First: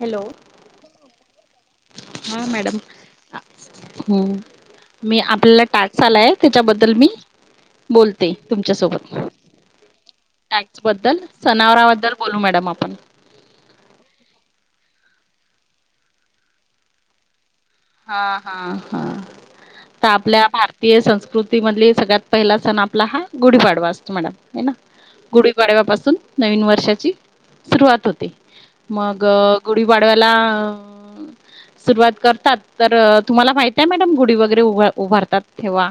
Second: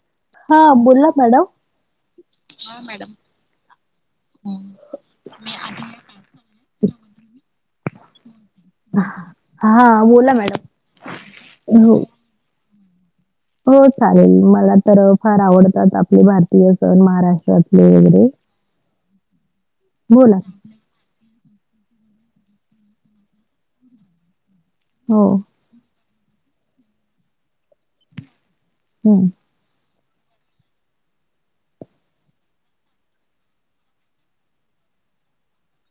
Hello हा बोला madam हा मॅडम हम्म मी आपल्याला टाटस आलाय त्याच्याबद्दल मी बोलते तुमच्या सोबत हा बोला मॅडम टॅक्स बद्दल हो सनावराबद्दल बोलू मॅडम आप हम् हो चालेल मला तर फार आवडतात आपले भारतीय सण महाराष्ट्रात हा हा हा तर बोला आपल्या भारतीय संस्कृती त मधले सगळ्यात पहिला सण आपला हा गुढीपाडवा असतो मॅडम आहे ना हो गुढीपाडव्यापासून नवीन वर्षाची सुरवात होते मग हम्म गुढी वाढवायला सुरुवात करतात तर तुम्हाला माहित आहे मॅडम गुढी वगैरे उ उभारतात ठव्हा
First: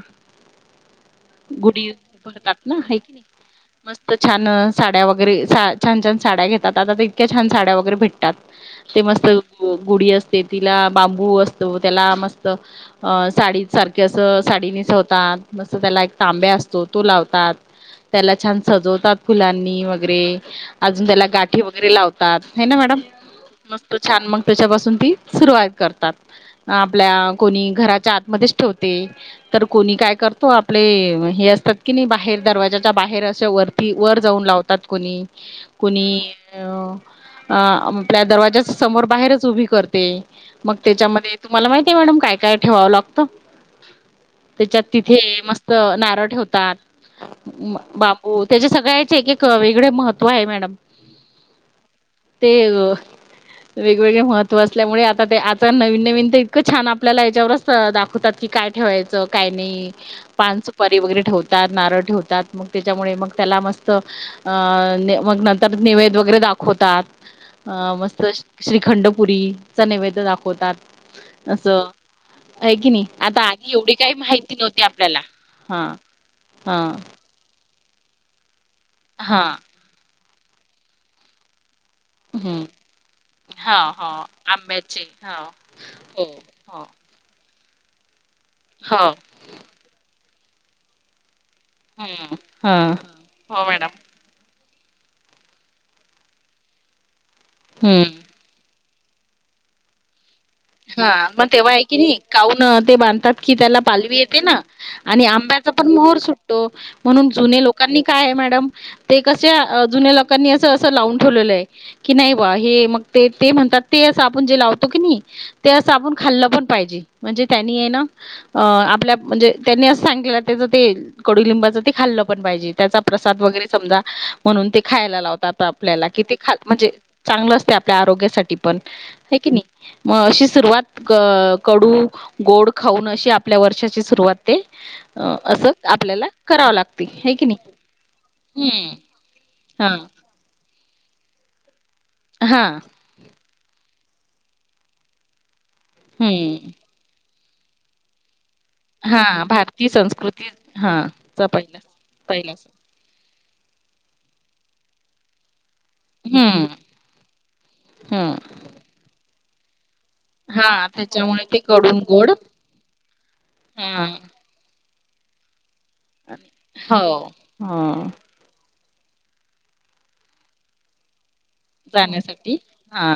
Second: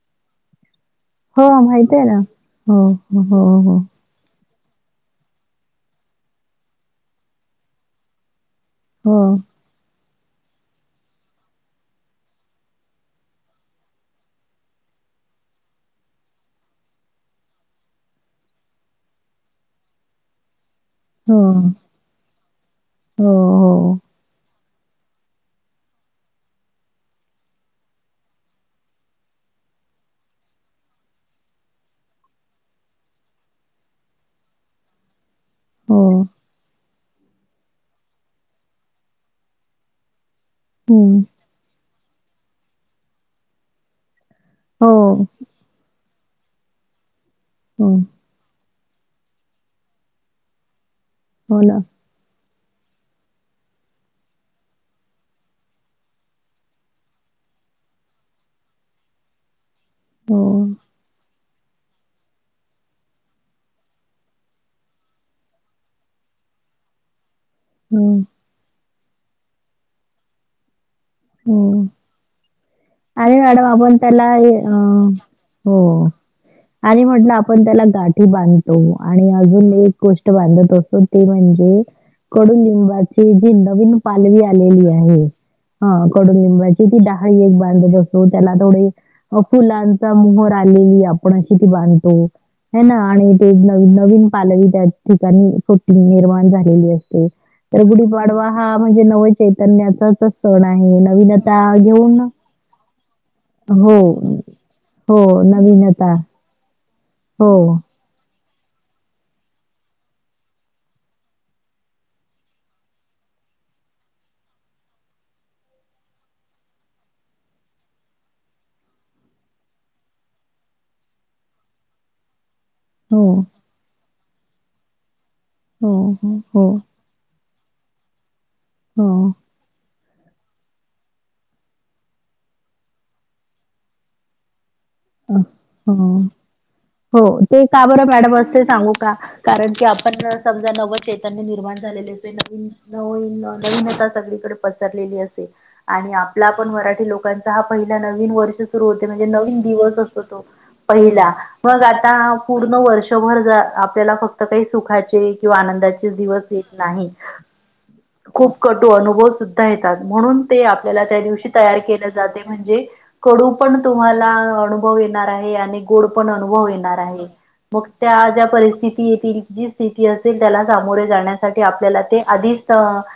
हो गुढी माहित आहे ना वैरे पहतात ना हो आहे की हो नाही हो मस्त छान साड्या वगैरे सा छान छान साड्या घेतात आता इतक्या छान साड्या वगैरे भेटतात ते हो मस्त गुढी असते तिला बांबू अस त्याला मस्त अ साडी सारखे अस साडी निसवतात मस्त त्याला एक तांब्या ोात त्या छ सजवतात फुलानी वरे अजून त्याला गाठी हो वगैरे लावतात हे ना मॅडम हो मस्त छान मग त्याच्यापासून ती सुरुवात करतात आपल्या कोणी घराच्या आतमध्येच ठेवते तर कोणी काय करतो आपले हे असतात की नाही बाहेर दरवाजाच्या बाहेर असे वरती वर जाऊन लावतात कोणी हो कोणी हो हो अ आपल्या दरवाज्या समोर बाहेरच उभी करते मग हम्म त्याच्यामध्ये तुम्हाला माहि ते मॅडम काय काय ठेवाव लागत त्याच्यात हो तिथे मस्त नारळ ठेवतात हो बापू त्याच्या सगळ्याचे एक एक वेगळे महत्त्व आहे मॅडम हो ना ते वेगवेगळे महत्व असल्यामुळे आता ते तर नवीन नवीन तर इतकं छान आपल्याला याच्यावरच दाखवतात की, काय ठेवायचं काय नाही- हो पाणस परे वगैरे ठेवते नारळ ठेवतात, म त्याच्यामुळे मग त्याला मस्त नर नैवध वगैरे- दाखवतात, अ हो मस्त श्रीखंडपुरीचा नैवेद दाखवतात. असं आहे की नि- आणि मॅडम आपण त्याला हो हा हा आणि म्हटलं आपण- त्याला गाठी बांधतो आणि हा अजूनी एक गोष्ट बांधत असतो ते म्हणजे- कडु हम्म लिंबाची जी हा नवीन हा पालवी आलेली आंब्याचे आहे हा हा हो हो कडुलिंबाची द एक बांध असो त्याला थोडे हो फुलांचा मोहर आलेली आपण [unintelligible] बांधतो हम्म हा ह ना आणि ते न नवीन पालवी त्या ठिकाणी निर्माण झालेली असते, तर हम्म गुढीपाडवा हा- म्हणजे नव चैतन्याचाच सण आहे, हा नवीन मग आता तेव्हा आहे की नाही घेऊन- काऊन ते बांधतात की त्याला हो, पालवी येते ना आणि हो. आंब्याचा पण नवीनता. मोहर सुटतो- म्हणून हो, जुने लोकांनी काय आहे मॅडम- ते क जुन्या लोकांनी अस अस लावून ठेवलेलं आहे की, नाही बा हे मग ते म्हण- तर ते असं आपण जे लावतो की नी ते असं आपण खाल्लं पण पाहिजे, म्हणजे त्यांनी आहे ना, अ आपल्या म्हणजे त्यांनी असं सांगितलं- ते कडुलिंबाचं ते खाल्लं पण पाहिजे त्याचा हो. प्रसाद वगैरे समजा, म्हणून ते खायला लावतात हो, आपल्याला कि ते हो, ख हो, म्हणजे चांगल- आपल्या आरोग्यासाठी पण हो. हाय की नि म अशीच- सुरुवात कडू गोड खाऊन अशी आपल्या वर्षाची सुरुवात ते- अ असं आपल्याला करावं लागते. हो है की नाही? ते का बरं मॅडम असते सांगू हं. का कारण- हां. आपण समजा नव चे निर्माण झालेले असे, नवीन हां. नवी नवीनता सगळीकडे पसरलेली असे- आणि आपला पण हं. मराठी लोकांचा हा पहिला नवीन वर्ष सुरू होते म्हणजे हां. नवीन भारतीय दिवस संस्कृती हां. पहिला चा पहिला मग आता पहिला सण. पूर्ण वर्षभर आपल्याला फक्त काही सुखाचे किंवा आनंदा- दिवस हं. येत नाही हं. खूप कटु अनुभव सुद्धा य- म्हणून ते हां. आपल्याला त्या त्याच्यामुळे दिवशी ते तयार कडून केले गोड जाते, म्हणजे कडू पण हां. तुम्हाला- अनुभव आहे आणि गोड पण अनुभव येणार हो. आहे, हो. मग त्या ज्या परिस्थिती- येथ जी स्थिती साठी आपल्याला ते जाण्यासाठी आधीच हां.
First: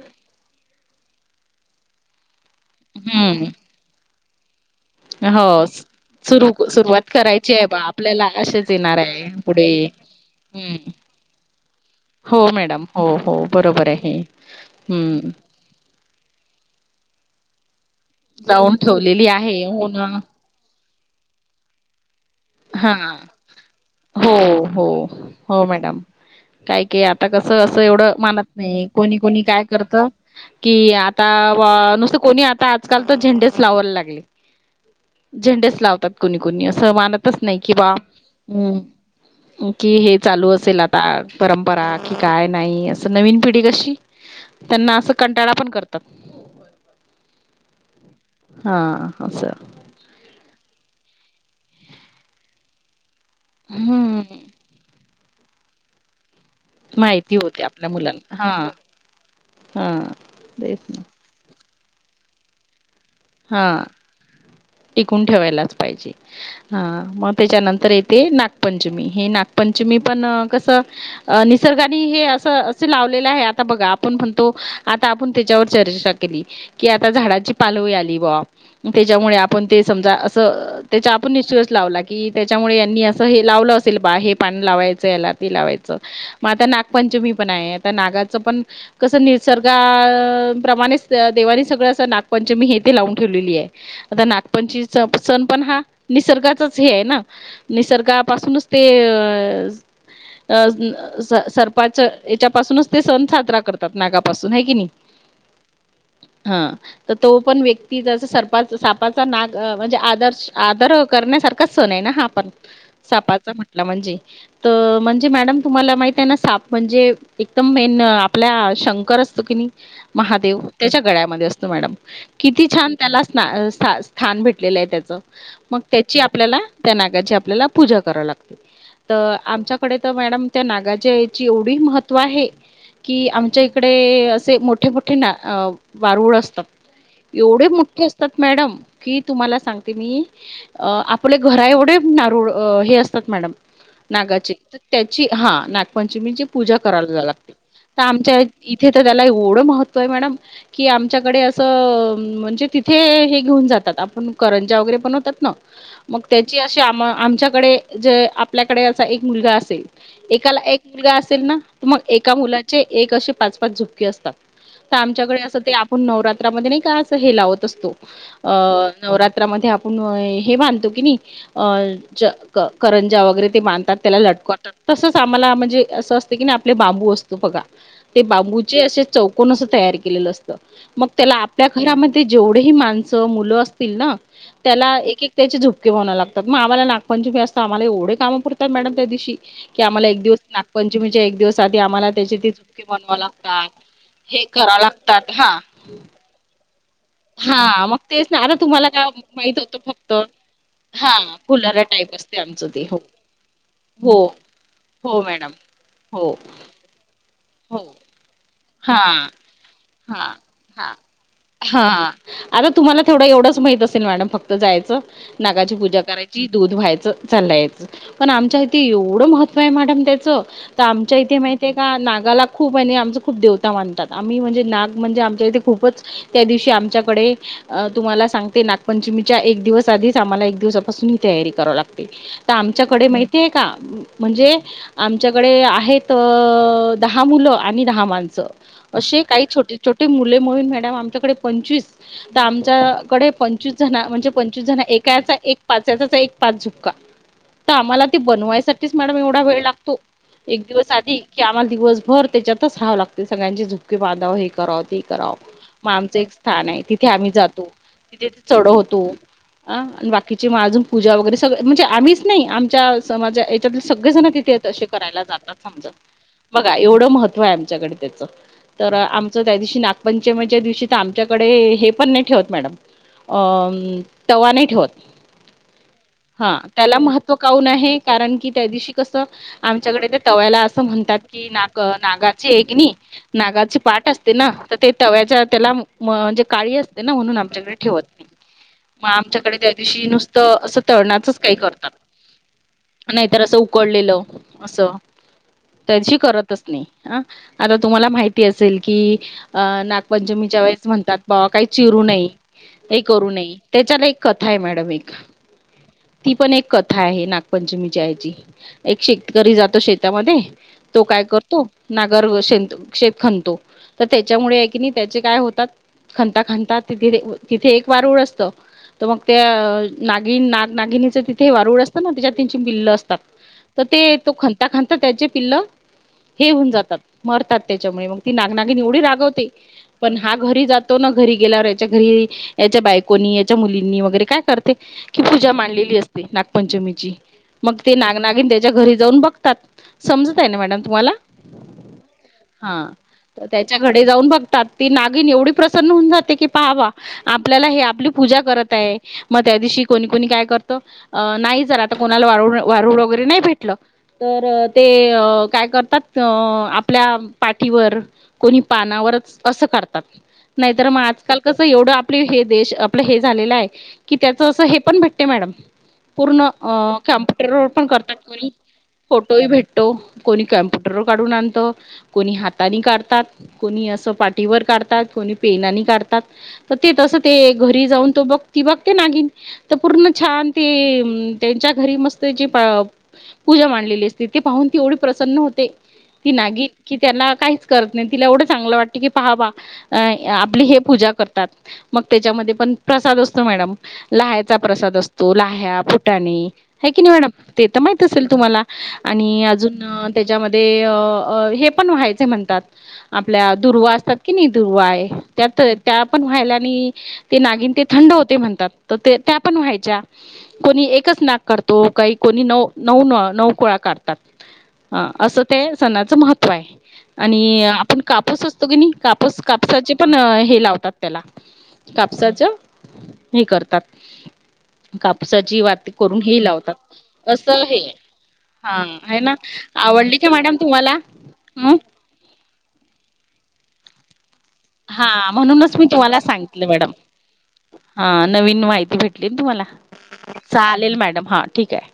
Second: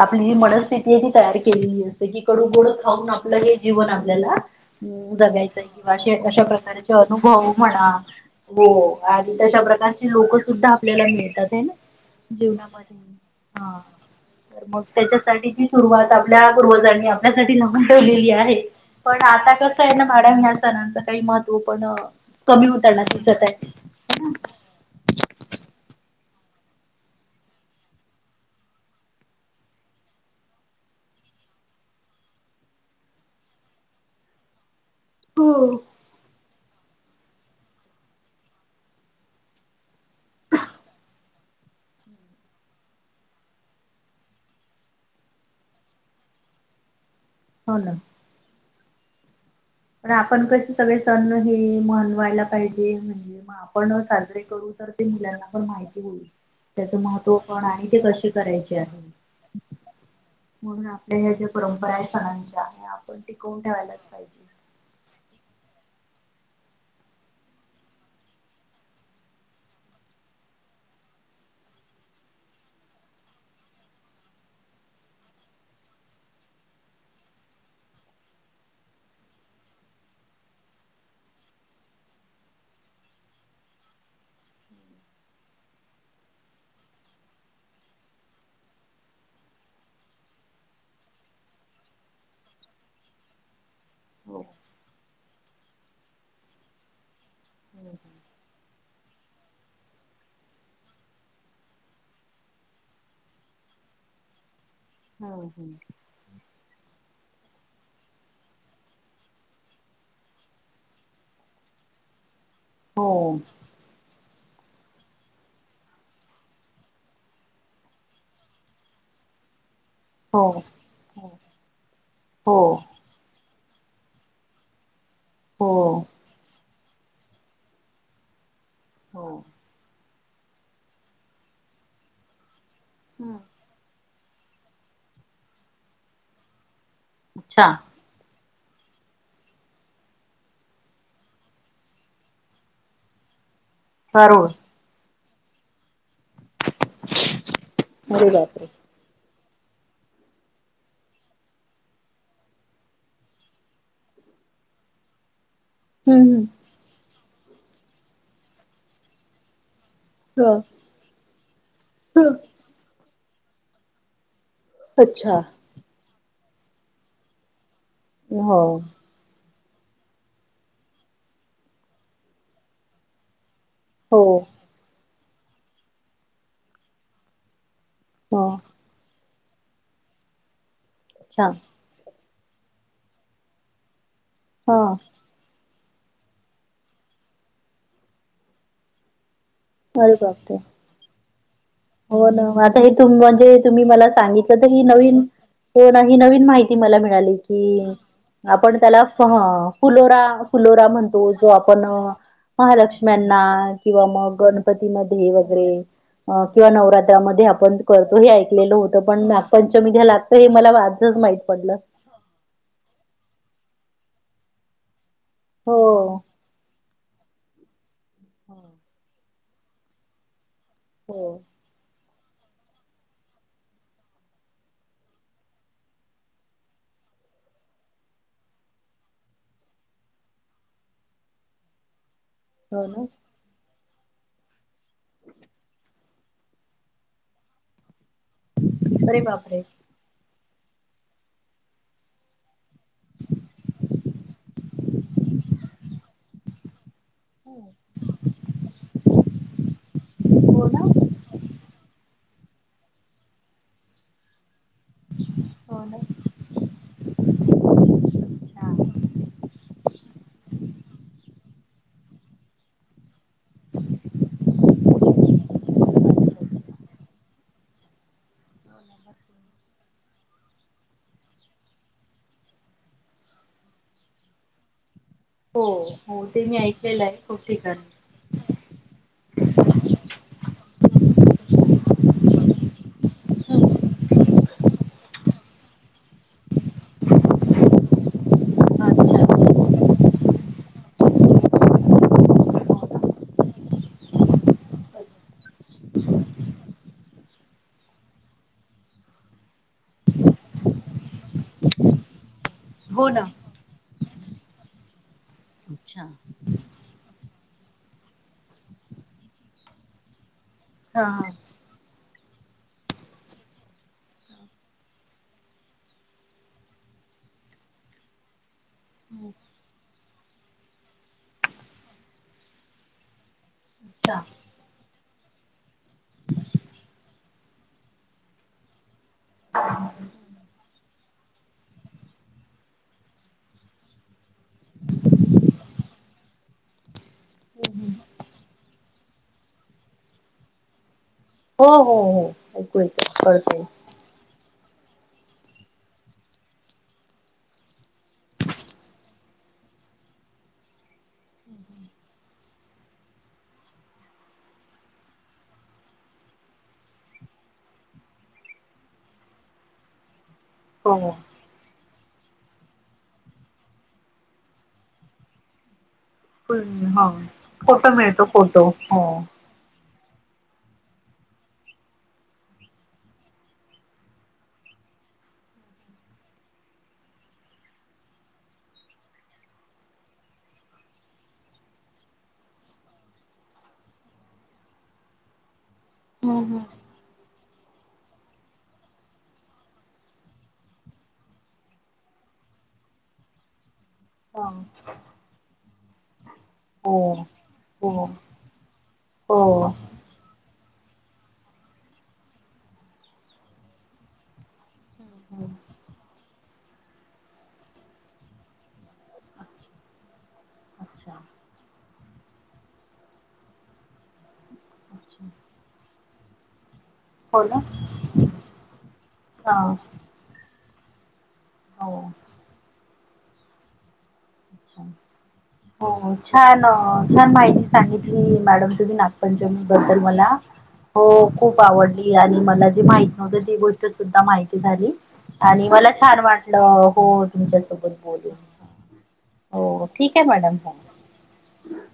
आपली मनस्थिती ही तयार केलेली अस की- कडू गोड खाऊन आपलं हं. हे जीवन आपल्याला हो. जगायचं आहे. किंवा अशा सुरू प्रकारचे सुरुवात अनुभव करायची आहे बा म्हणा आपल्याला हो असेच येणार आहे आणि तशा पुढे. प्रकारचे लोक सुद्धा- हं. आपल्याला मिळतात आहे ना- हो मॅडम. जीवनामध्ये हो, हो. हा बरोबर आहे. तर मग हं. त्याच्यासाठी सुरुवात आपल्या- पूर्वजांनी आपल्यासाठी लावून ठेवलेली आहे, लावून पण ठेवलेली आता कस हो आहे ना मडा- काही महत्व पण- हा, हा, हो, हो, हो, मॅडम. काय कय आता कसं असं एवढं मानत नाही कोणी कोणी काय करत कि आता- नुसत कोणी आता आजकाल तर झेंडेच लावायला लागले. झेंडेस लावतात कोणी, कोणी असं मानतच नाही कि बा हम्. - कि हे चालू असेल आता परंपरा कि काय नाही असं नवीन पिढी कशी- त्यांना असं कंटाळा पण करतात. हो ना. हा सर. पण आपण कसे सगळे सण हे म्हनवायला पाहिजे? [unintelligible] मग आपण हं. साजरे करू तर ते मुलांना पण माहिती होईल. त्याच माहिती महत्व पण आहे ते कसे करायचे आहे? हा म्हणून तेच ना आपल्या ह्या ज्या परंपरा आहे सणांच्या हे आपण टिकवून हां, ठेवायलाच पाहिजे टिकून ठेवायलाच पाहिजे हा मग त्याच्यानंतर येते नागपंचमी हे नागपं म्हणजे मी पण कस निसर्गाने हे असं अस लावलेलं आहे आता बघा आपण म्हणतो आता आपण त्याच्यावर चर्चा केली की आता झाडाची पालवई आली त्याच्यामुळे आपण समजा अस त्या आपण निश्चय लावला क त्याच्यामुळे लावलं असेल हे पान लावायच याला ते लायच मग आता नागपंचमी पण आहे आ नागा पण कस निसर्ग प्रमाणे देवानी सगळं अस नागपंचमी लावून ठेवलेली आहे आता नागपंचीच सण पण हा निसर्गाचाच हे आहे ना निसर्गापासूनच ते अ अ सर्पाच याच्यापासूनच ते सण साजरा करतात नागापासून आहे कि नाही हम हम् हां. तर तो पण व्य ती जसं सरपा सापाचा नाग म्हणजे आदर्श आदर करण्यासारखाच सण आहे ना हा आपण सापाचा म्हटला म्हणजे तर म्हणजे मॅडम तुम्हाला माहित आहे ना साप म्हणजे एकदम मेन आपल्या शंकर असतो की नाही हो महादेव त्याच्या गळ्यामध्ये असतो मॅडम किती हो छान त्यालाच स्थान भेटलेलं आहे त्याच मग हो त्याची आपल्याला त्या नागाची आपल्याला पूजा कराव लागते तर हो आमच्याकडे तर मॅडम त्या नागाज याची एवढी महत्त्व आहे कि आमच्या इकडे असे मोठे मोठे ना वारूळ असतात एवढे अच्छा मोठे असतात मॅडम की तुम्हाला सांगते मी आपले घरा एवढे नारूळ हे असतात मॅडम कारूळ नागाची त्याची हा ना पंचची पूजा करायला लाग तर अरे आमच्या बापरे इथे तर त्याला एवढं महत्त्व आहे मॅडम की आमच्याकडे असं म्हणजे तिथे हे घेऊन जातात आपण करंजा वगैरे पण होतात ना मग हम्म हम्म त्याची अशी आम आमच्याकडे जे आपल्याकडे असा एक मुलगा असेल ह एकाला एक मुलगा असेल ना तर मग एका ह मुलाचे एक असे पाच पाच झुपके असतात तर अच्छा आमच्याकडे असं ते आपण नवरात्रामध्ये नाही का अस हे लावत असतो अ हो नवरात आप हे मानतो की करंजा वगैरे ते मानधतात त्याला हो लटकवतात तसंच आम्हाला म्हणजे असं असतें की ना आपले बांबू असतो बघा ते ह बांबूचे असे चौकन अस तयार केलेलं असतं मग त्याला अच्छा आपल्या जेवढे माण मु असतील ना हा त्याला एक त्याोप ्हाव लागतात मग आ्हाला नागपंचमी असं आम्हा एवढे कामं पुरतात मॅडम त्या दिवशी की आम्हाला अरे एक दिवस बापरे नागपंचमीचे एक दिवस आधी आम्हाला हो त्याचे ना ते आता झुपके हे बनवावे म्हणजे लागतात. तुम्ही मला हे सांगितलं तर कराव ही नवीन लागतात हा. कोण ह नवीन माहिती म मिळाली हा की मग तेच ना आता आपण तुम्हाला त्याला काय माहित होतं फक्त फुोरा फुलोरा हा म्हणतो जो आप फुलारा पण टाईप असते आमचं ते हो. महालक्ष्म्यांना किंवा हो मग हो गणपतीमध्ये मॅडम वगैरे हो अ किंवा नवरात्रामध्ये आपण हो करतो हे ऐकलेलं होतं हा पण नाग पंचमी घ्या हा लागतं हे मला आजच माहित पडत हा आता तुम्हाला तेवढं एवढंच माहित असेल मॅडम फक्त जायचं नागाची हो पूजा करायची दूध व्हायचं चाललायचं पण आमच्या इथे एवढं महत्व मॅडम त्याच तर आमच्या हो इथे माहतीय का गाला खूप आणि आमचं खूप देवता मानतात आम्ही म्हणजे नाग म्हणजे आमच्या इथे खूपच त्या दिवशी आमच्याकडे तुम्हाला सांगते नागपंचमीच्या एक दिवस आधीच आम्हाला एक दिवसापासून इथे तयारी करावी लागते तर हो ना आमच्याकडे माहिती आहे का म्हणजे आमच्याकडे आहेत दहा मुलं आणि दहा माणस अरे असे काही बापरे छोटे छोटे मुले म्हणून मॅडम आमच्या ंचस तर आमच्याकडे पंचवीस जण म्हणजे पंचवीस जण एकाचा एक पाचचा पाच झुपका तर आम्हाला ते बनवायसाठीच मॅडम एवढा वेळ लागतो एक हो ना दिवस आधी की आम्हाला दिवसभर त्याच्यात च राहावं लागते सगळ्यांची झुपके बांधाव हे कराव ते करावं हो मग ना आमचं एक स्थान आहे तिथे आम्ही जातो तिथे अच्छा किची अजून पूजा वगैरे सग म्हणजे आम्हीच नाही आमच्या समाजा याच्याततील सगळे जण तिथेेत असे करायला जात्रा समज बघा एवढं महत्त्व आहे आमच्याकडे त्याच तर आमचं त्या दिवशी नागपंचमी च्या दिवशी आमच्याकडे हे पण नाही ठेवत मॅडम अ तवा नाही ठेवत हो हो ते हा मी त्याला ऐकलेलं आहे महत्व खूप काऊन ठिकाणी आहे कारण की त्या दिवशी कसं आमच्याकडे ते तव्याला अस असं म्हणतात की नाग नागाची एकगणी नागाची पाठ असते ना तर ते तव्याच्या त्याला म्हणजे काळी असते ना म्हणून आमच्याकडे ठेवत नाही मग आमच्याकडे अच्छा त्या दिवशी नुसत असं तळण्याचच काही करतात नाहीतर असं उकडलेलं असं त्याची करतच नाही ह आता तुम्हाला माहिती असेल की अ ना पंचमीच्या वेळेस म्हणतात बाबा काही चिरू नाहीय का हो ना. करू ने त्याच्याला एक कथा आहे मॅडम एक अच्छा. ती पण एक कथा आहे ना पंचमीची आयची एक शेतकरी जातो शेतामध्ये तो हा काय करतो नागर श शेप खनतो तर त्याच्यामुळे आहे की नाही त्याचे काय होतात खांता खांता तिथे तिथे एक वार उड असत तर मग त्या नागि ना नागिनीचं तिथे वारूळ असतं ना त्याच्यात तीन चिन पिल्ल असतात तर ते हा तो खांता खांता त्याचे पिल्ल हे होऊन जातात मरतात त्याच्यामुळे मग ती नागनागी एवढी रागवते पण हा घरी जातो ना घरी गेल्यावर याच्या घरी याच्या बायकोनी याच्या मुलींनी वगैरे काय करते कि पूजा मांडलेली असते नागपंचमीची. मग ते नाग नागिन त्याच्या घरी जाऊन बघतात समजत आहे ना मॅडम तुम्हाला. हो हो हो ऐकू हा येत कळतय. त्याच्या कडे जाऊन बघ. ती नागिन एवढी प्रसन्न होऊन जाते की पहावा आपल्याला हे आपली पूजा करत आहे मग त्या दिशी. कोणी कोणी काय करत नाही जर आता कोणाला वारू वगैरे नाही भेटलं तर. ते काय करतात अ आपल्या पाठीवर कोणी पानावरच. असं करतात नाही तरर हो मग आजकाल कसं एवढं. आप हे देश आपलं हे झालेलं आहे कि त्याच असं हे पण भटते मॅडम. पूर्ण अ हा कॅम्प्युटरवर पण फोटो करतात मिळतो कणी फोटो हो. फोटोही भेटतो. कोणी कम्प्युटर काढून आणत कोणी हातानी काढतात कोणी असं पा. पाटी वर काढतात कोणी पेनानी काढतात तर ते तसं ते घरी जाऊन तो बघ त बघते नागी. तर पूर्ण छान ते त्यांच्या घरी मस्त जी. पूजा मांलेली असती त ते पाहून ती एवढी प्रसन्न होते. ती नागी कि त्याना काहीच करत नाही तिला एवढं चांगलं वाटत. की पहा बा आपली हे पूजा करतात मग त्याच्यामध्ये पण प्रसाद असतो मॅडम. ह लह्याचा प्रसाद असतो लाह्या फुटाणी. ह हो की नाही मॅडम ते तर माहित हो असेल तुम्हाला हो आणि अजून त्याच्यामध्ये. ते अ हेपण व्हायच म्हणतात आपल्या. दुर्वा असतात की नाही दुर्वा आहे त्यात त्या पण व्हायला आणि ते नागिन ते थंड होते म्हणतात. पण व्हायच्या कोणी एकच नाक करतो का कोणी न. कुळा कातात असं ते सणाचं महत्त्व आहे. हो ना आणि आपण कापस असतो की नाही कापस हा कापसाचे पण हे लावतो. हो. [unintelligible] हो छान!, छान! माहिती असं हे सांगितली मॅडम हा तुम्ही आहे ना नागपंचमी बद्दल आवडली का मला. मॅडम तुम्हाला? हो खूप मग आवडली आणि मला जी माहि नव्हत ती गोष्ट सुद्धा माहिती. झाली. हा आणि म्हणूनच मी मला तुम्हाला छान वाटलं सांगितलं मॅडम हो तुमच्यासोबत हा बोलून नवीन माहिती भेटली तुम्हाला. हो ठीक आहे मॅडम. चालेल मॅडम हा ठीक आहे.